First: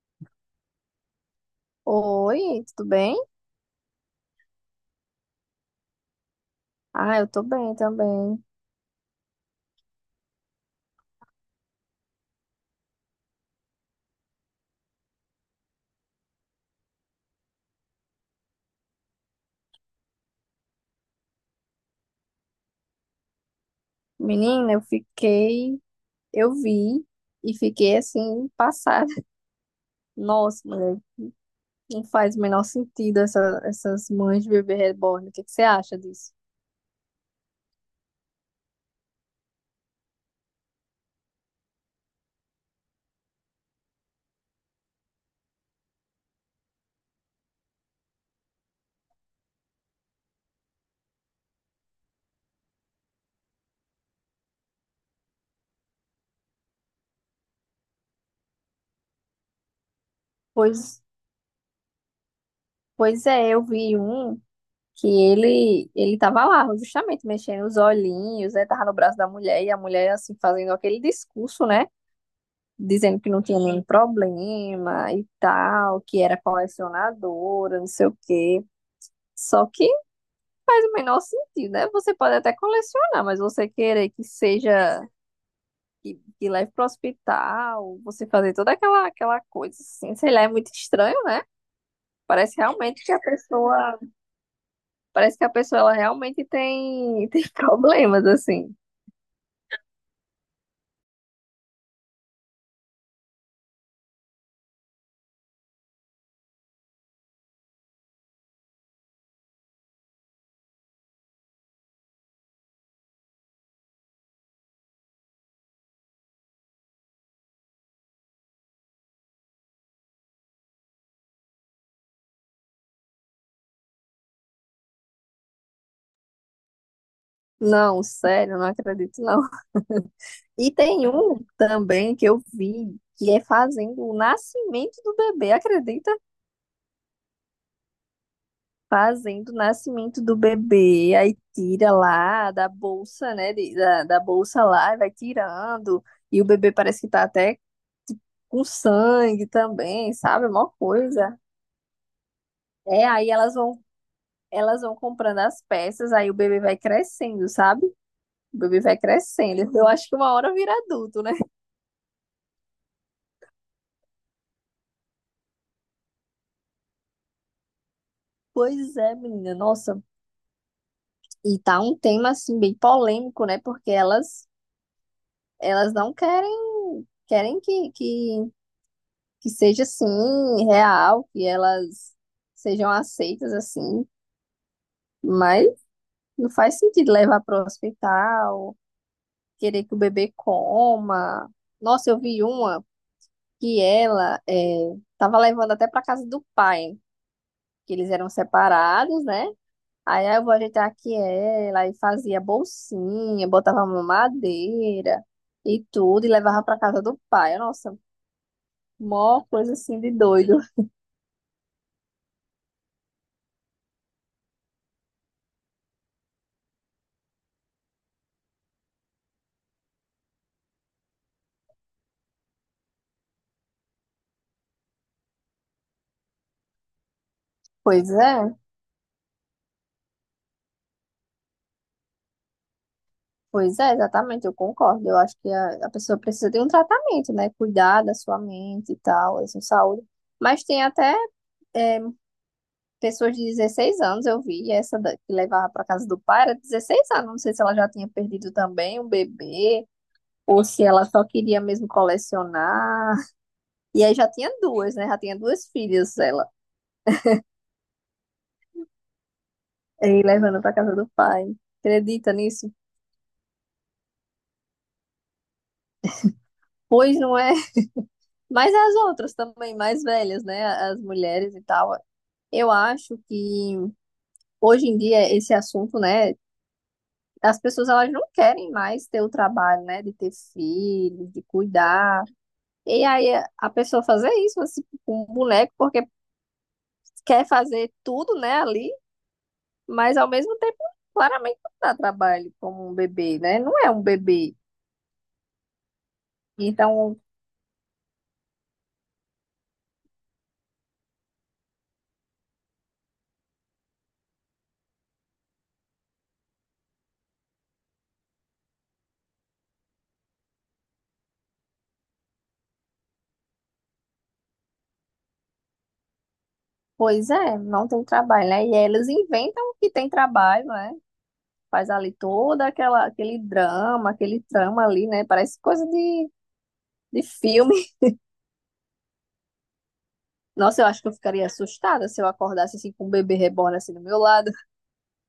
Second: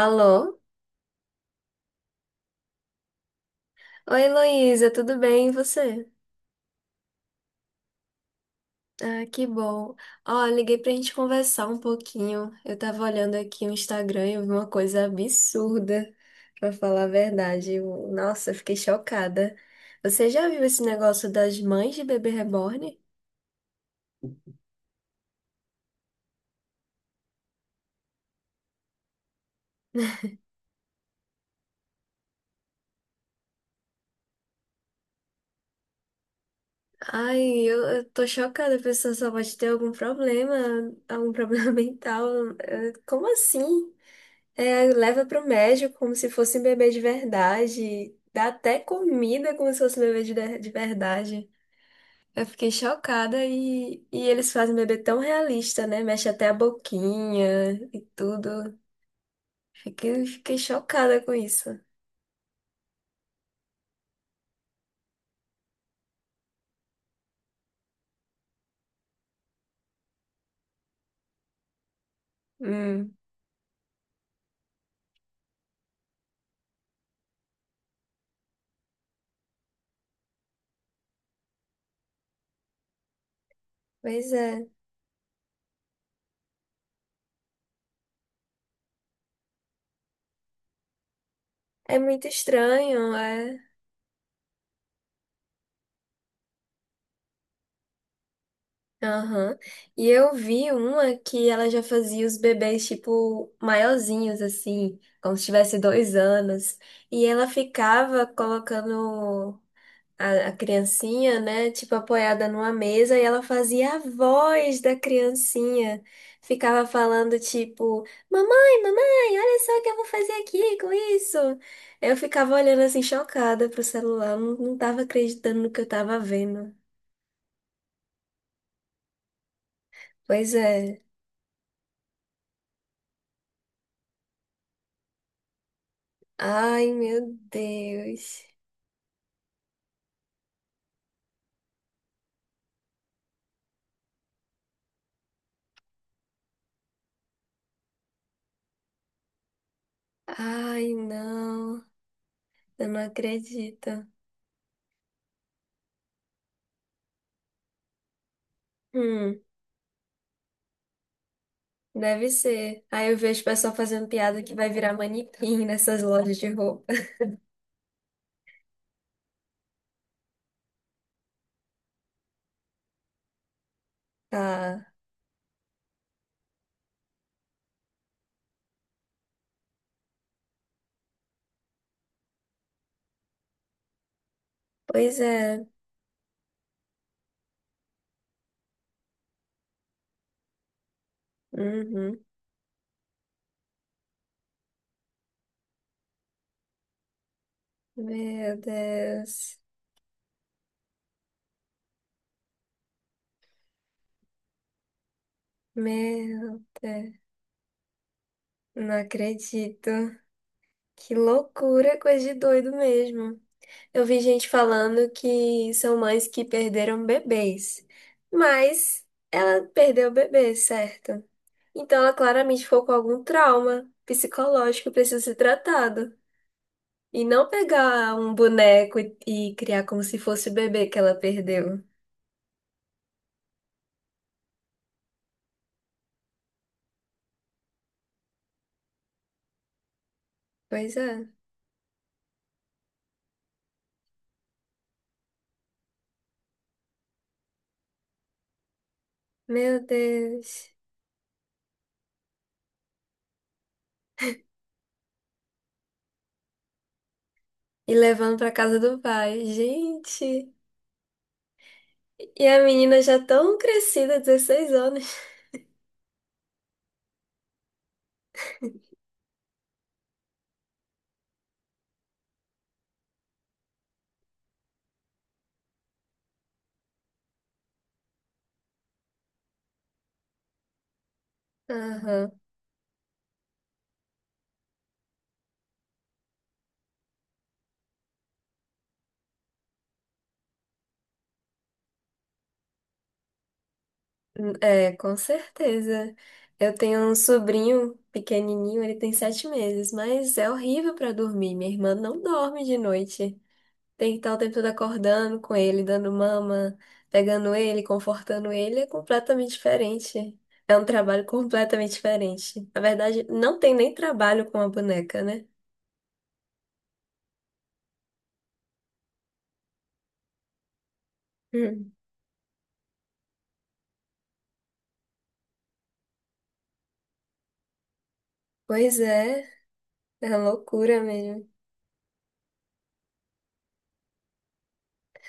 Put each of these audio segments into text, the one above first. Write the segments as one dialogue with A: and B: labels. A: Alô?
B: Oi, tudo bem?
A: Oi, Heloísa, tudo bem? E você?
B: Ah, eu tô bem também.
A: Ah, que bom. Ó, liguei pra gente conversar um pouquinho. Eu tava olhando aqui o Instagram e eu vi uma coisa absurda, pra falar a verdade. Nossa, eu fiquei chocada. Você já viu esse negócio das mães de bebê reborn?
B: Menina, eu fiquei, eu vi e fiquei assim, passada. Nossa, mulher, não faz o menor sentido essas mães de bebê reborn. O que que você acha disso?
A: Ai, eu tô chocada. A pessoa só pode ter algum problema, algum problema mental. Como assim? É, leva pro médico como se fosse um bebê de verdade. Dá até comida como se fosse um bebê de verdade. Eu fiquei chocada e eles fazem um bebê tão realista, né? Mexe até a boquinha e tudo. Fiquei
B: Pois,
A: chocada com isso.
B: pois é, eu vi um que ele tava lá, justamente mexendo os olhinhos, né? Tava no braço da mulher e a mulher, assim, fazendo aquele discurso, né?
A: Hum.
B: Dizendo que não tinha nenhum problema e tal, que era colecionadora, não sei o quê. Só que faz o menor sentido, né? Você pode até colecionar, mas você querer que
A: Pois é.
B: seja, que leve para o hospital, você fazer toda aquela coisa assim, sei lá, é muito estranho, né?
A: É muito
B: Parece realmente
A: estranho.
B: que a
A: É.
B: pessoa, Parece que a pessoa ela realmente tem problemas, assim.
A: Aham. E eu vi uma que ela já fazia os bebês, tipo, maiorzinhos, assim, como se tivesse 2 anos. E ela ficava colocando a criancinha, né, tipo, apoiada numa mesa, e ela fazia a voz da criancinha. Ficava falando, tipo, mamãe, mamãe, olha só o que eu vou fazer aqui com isso. Eu ficava olhando, assim, chocada pro celular, não tava acreditando no que eu tava vendo.
B: Não, sério, não acredito, não.
A: Pois
B: E
A: é.
B: tem um também que eu vi, que é fazendo o nascimento do bebê, acredita?
A: Ai, meu Deus.
B: Fazendo o nascimento do bebê, aí tira lá da bolsa, né, da bolsa lá, e vai tirando, e o bebê parece que tá até com sangue também, sabe? É mó
A: Ai,
B: coisa.
A: não. Eu não
B: É, aí elas vão,
A: acredito.
B: elas vão comprando as peças, aí o bebê vai crescendo, sabe? O bebê vai
A: Hum,
B: crescendo. Eu acho que uma hora vira adulto, né?
A: deve ser. Aí eu vejo o pessoal fazendo piada que vai virar manequim nessas lojas de roupa.
B: Pois é, menina, nossa. E tá um tema assim bem polêmico, né? Porque elas
A: Tá.
B: elas não querem que seja assim, real, que elas sejam aceitas assim,
A: Pois
B: mas
A: é.
B: não faz sentido levar para o hospital, querer que o bebê coma. Nossa, eu
A: Uhum.
B: vi uma que ela estava levando até para casa do pai, que eles eram
A: Meu
B: separados, né?
A: Deus.
B: Aí ah, eu vou ajeitar aqui ela e fazia bolsinha, botava mamadeira e tudo, e
A: Meu
B: levava para casa
A: Deus.
B: do pai. Nossa,
A: Não
B: mó coisa
A: acredito.
B: assim de doido.
A: Que loucura, coisa de doido mesmo. Eu vi gente falando que são mães que perderam bebês, mas ela perdeu o bebê, certo? Então ela claramente ficou com algum trauma psicológico que precisa ser tratado. E não
B: Pois
A: pegar um
B: é.
A: boneco e criar como se fosse o bebê que ela perdeu.
B: Pois é, exatamente, eu concordo. Eu acho que a pessoa precisa de um tratamento, né? Cuidar da sua mente e tal, da sua saúde. Mas tem
A: Pois
B: até
A: é.
B: é, pessoas de 16 anos, eu vi, essa que levava para casa do pai era 16 anos. Não sei se ela já tinha perdido também um
A: Meu
B: bebê, ou
A: Deus.
B: se ela só queria mesmo colecionar. E aí já tinha duas, né? Já tinha duas filhas ela,
A: E levando pra casa do pai.
B: e
A: Gente.
B: levando para casa do pai. Acredita
A: E a
B: nisso?
A: menina já tão crescida, 16 anos.
B: Pois não é. Mas as outras também, mais velhas, né? As mulheres e tal. Eu acho que hoje em dia esse assunto, né, as pessoas elas não querem mais ter o trabalho, né, de ter filhos, de cuidar.
A: Aham.
B: E aí a pessoa fazer isso assim, com um boneco porque quer fazer tudo, né, ali, mas ao mesmo tempo claramente não dá trabalho como um bebê, né? Não é um bebê.
A: É, com certeza. Eu tenho um
B: Então,
A: sobrinho pequenininho, ele tem 7 meses, mas é horrível pra dormir. Minha irmã não dorme de noite. Tem que estar o tempo todo acordando com ele, dando mama, pegando ele, confortando ele. É completamente diferente. É um trabalho completamente diferente. Na verdade, não tem nem trabalho com a boneca, né?
B: pois é, não tem trabalho, né? E elas inventam que tem trabalho, né? Faz
A: Hum.
B: ali toda aquela aquele drama, aquele trama ali, né? Parece coisa de filme.
A: Pois é, é uma
B: Nossa, eu
A: loucura
B: acho que eu ficaria
A: mesmo.
B: assustada se eu acordasse assim com um bebê reborn assim do meu lado.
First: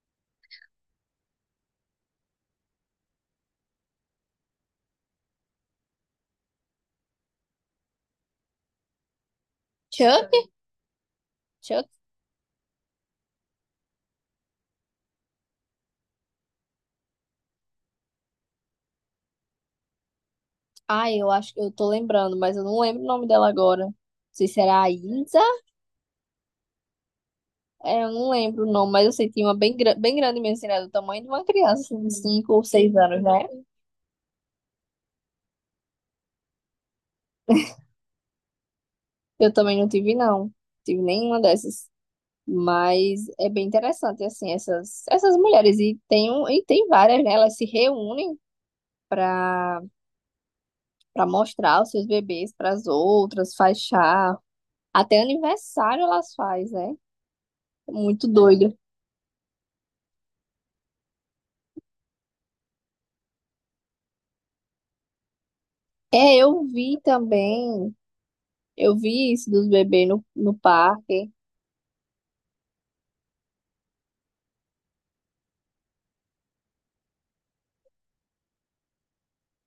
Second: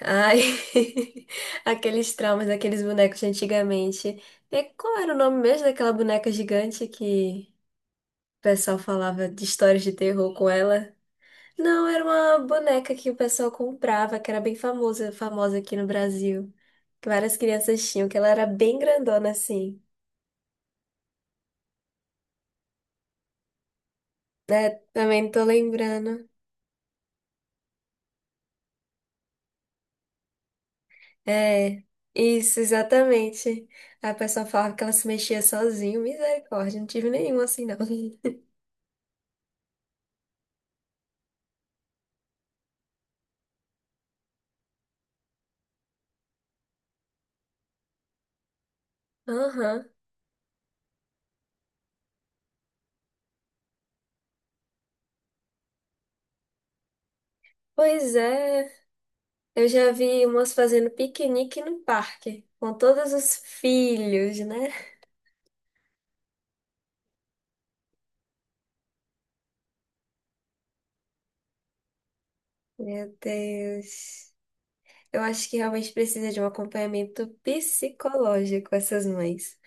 A: Ai, aqueles traumas daqueles bonecos de antigamente. E qual era o nome mesmo daquela boneca gigante que o pessoal falava de histórias de
B: Chuck?
A: terror com ela?
B: Chuck?
A: Não, era uma boneca que o pessoal comprava, que era bem famosa, famosa aqui no Brasil. Que várias crianças tinham, que ela era bem grandona assim.
B: Ai, eu acho que eu tô lembrando, mas eu não lembro o nome dela agora. Não sei se
A: Né?
B: era a
A: Também não
B: Isa.
A: tô lembrando.
B: É, eu não lembro o nome, mas eu sei que tinha uma bem grande mesmo, assim, né? Do tamanho de uma criança,
A: É,
B: assim, de cinco
A: isso,
B: ou seis anos, né?
A: exatamente. Aí o pessoal falava que ela se mexia sozinha. Misericórdia, não tive nenhum assim, não.
B: Eu também não tive, não. Tive nenhuma dessas. Mas é bem interessante, assim, essas mulheres. E E tem várias, né? Elas se reúnem para
A: Aham.
B: para mostrar os seus bebês para as outras, faz chá, até aniversário elas faz, né?
A: Pois
B: Muito
A: é,
B: doido.
A: eu já vi umas fazendo piquenique no parque, com todos os filhos, né?
B: É, eu vi também, eu vi isso dos bebês no parque.
A: Meu Deus. Eu acho que realmente precisa de um acompanhamento psicológico essas mães.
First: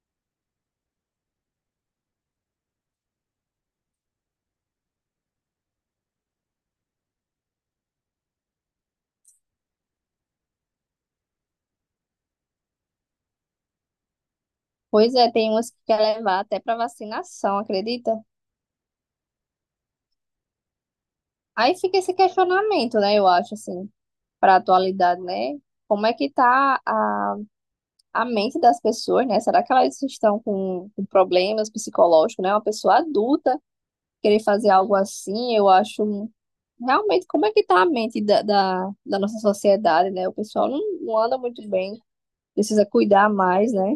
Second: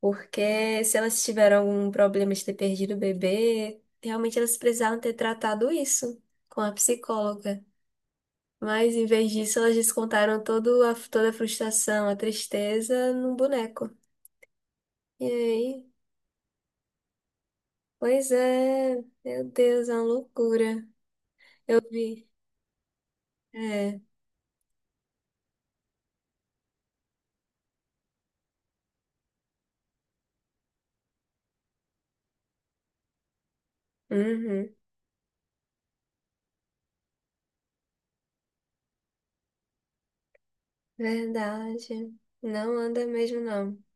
A: Porque se elas tiveram algum problema de ter perdido o bebê, realmente elas precisaram ter tratado isso com a psicóloga. Mas em vez disso, elas descontaram toda a frustração, a tristeza num boneco.
B: Pois
A: E
B: é, tem umas que
A: aí?
B: quer levar até para vacinação, acredita?
A: Pois é, meu Deus, é uma loucura.
B: Aí
A: Eu
B: fica esse
A: vi.
B: questionamento, né? Eu acho assim,
A: É,
B: para atualidade, né? Como é que tá a mente das pessoas, né? Será que elas estão com problemas psicológicos, né? Uma pessoa adulta querer
A: uhum,
B: fazer algo assim, eu acho realmente como é que tá a mente da nossa sociedade, né? O pessoal não anda muito bem,
A: verdade. Não
B: precisa
A: anda
B: cuidar
A: mesmo,
B: mais,
A: não.
B: né?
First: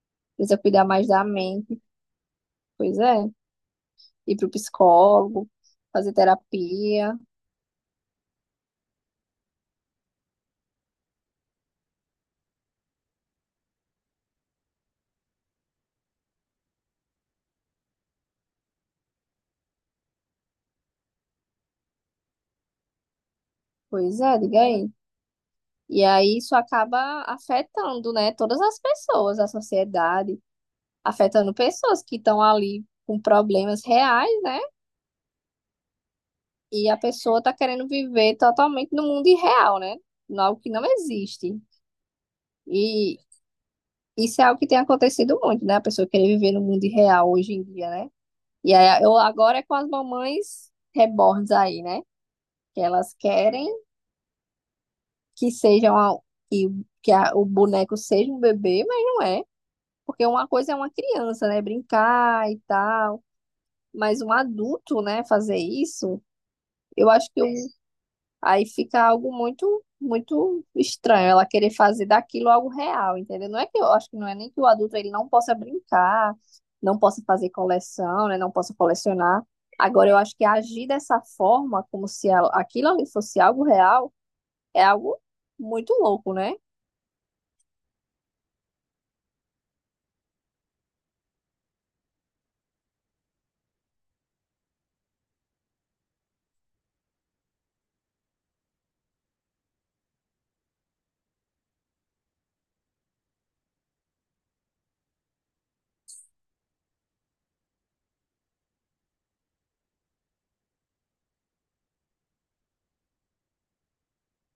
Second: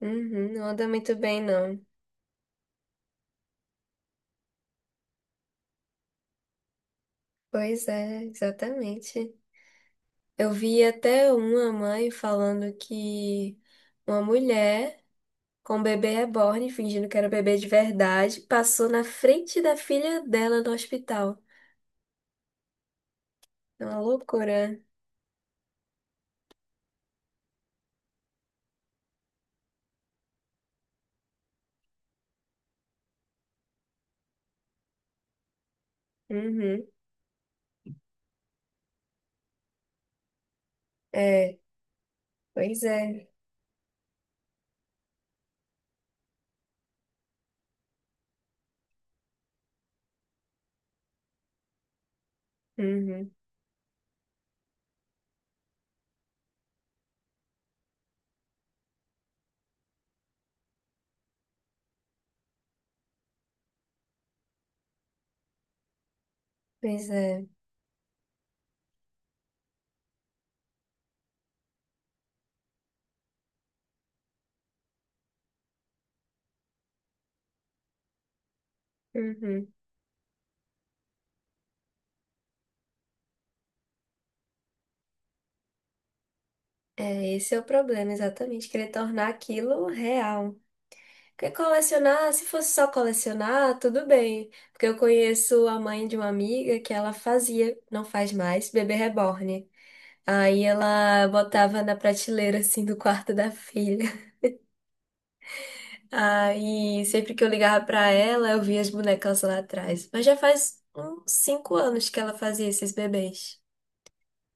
A: Uhum,
B: Precisa
A: não
B: cuidar
A: anda
B: mais
A: muito
B: da
A: bem,
B: mente,
A: não.
B: pois é. Ir pro psicólogo, fazer terapia,
A: Pois é, exatamente. Eu vi até uma mãe falando que uma mulher com um bebê reborn, fingindo que era bebê de verdade, passou na frente da filha dela no hospital. É uma
B: pois é, diga
A: loucura.
B: aí. E aí isso acaba afetando, né, todas as pessoas, a sociedade, afetando pessoas que estão ali com problemas reais, né?
A: Uhum,
B: E a pessoa tá querendo viver totalmente no mundo irreal, né? Algo que não existe.
A: é, pois
B: E
A: é.
B: isso é algo que tem acontecido muito, né? A pessoa querer viver no mundo real hoje em dia, né? E aí, eu agora é com as mamães reborns aí, né? Que elas
A: Uhum,
B: querem que seja uma, que, que o boneco seja um bebê, mas não é. Porque uma coisa é uma criança, né? Brincar e tal. Mas um adulto, né? Fazer isso,
A: pois
B: eu acho que
A: é.
B: o, aí fica algo muito, muito estranho ela querer fazer daquilo algo real, entendeu? Não é que eu acho que não é nem que o adulto ele não possa brincar, não possa fazer coleção, né? Não possa colecionar.
A: Uhum.
B: Agora eu acho que agir dessa forma, como se aquilo ali fosse algo real, é algo muito louco, né?
A: É, esse é o problema, exatamente, querer tornar aquilo real. Porque colecionar, se fosse só colecionar, tudo bem. Porque eu conheço a mãe de uma amiga que ela fazia, não faz mais, bebê reborn. Aí ela botava na prateleira, assim, do quarto da filha. Aí sempre que eu ligava pra ela, eu via as bonecas lá atrás. Mas já faz uns 5 anos que ela fazia esses bebês.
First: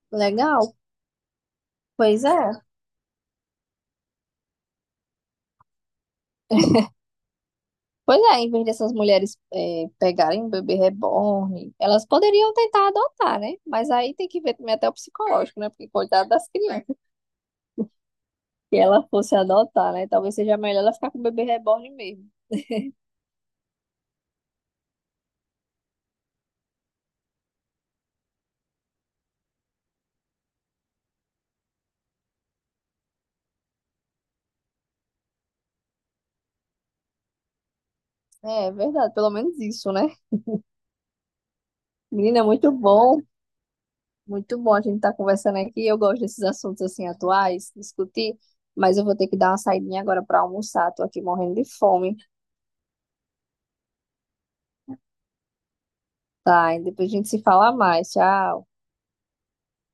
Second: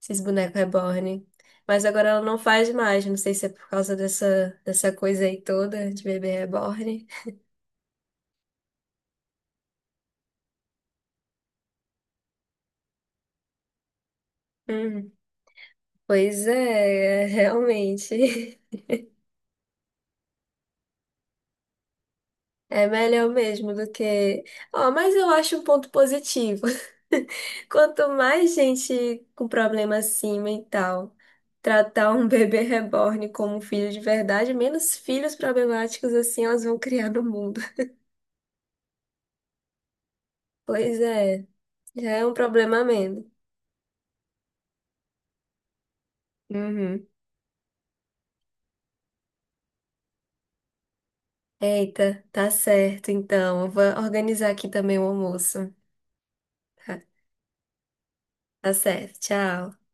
A: Esses bonecos
B: Legal,
A: reborn. Mas agora ela
B: pois
A: não
B: é.
A: faz mais. Não sei se é por causa dessa coisa aí toda de bebê reborn.
B: Pois é, em vez dessas mulheres pegarem um bebê reborn, elas poderiam tentar adotar, né? Mas aí tem que ver também até o
A: Hum,
B: psicológico, né? Porque coitado
A: Pois
B: das crianças.
A: é, é, realmente.
B: Que ela fosse adotar, né? Talvez seja melhor ela ficar com o bebê reborn mesmo.
A: É melhor mesmo do que. Ó, mas eu acho um ponto positivo. Quanto mais gente com problema assim mental tratar um bebê reborn como um filho de verdade, menos filhos problemáticos assim elas vão criar no mundo.
B: É, é verdade, pelo menos isso, né?
A: Pois é, já é um
B: Menina,
A: problema a menos.
B: muito bom a gente estar conversando aqui. Eu gosto desses assuntos
A: Uhum.
B: assim atuais, discutir, mas eu vou ter que dar uma saidinha agora para almoçar. Tô aqui morrendo de fome,
A: Eita, tá certo, então. Eu vou organizar aqui também o almoço.
B: tá? E
A: Tá,
B: depois a gente se fala mais. Tchau.
A: tá certo, tchau.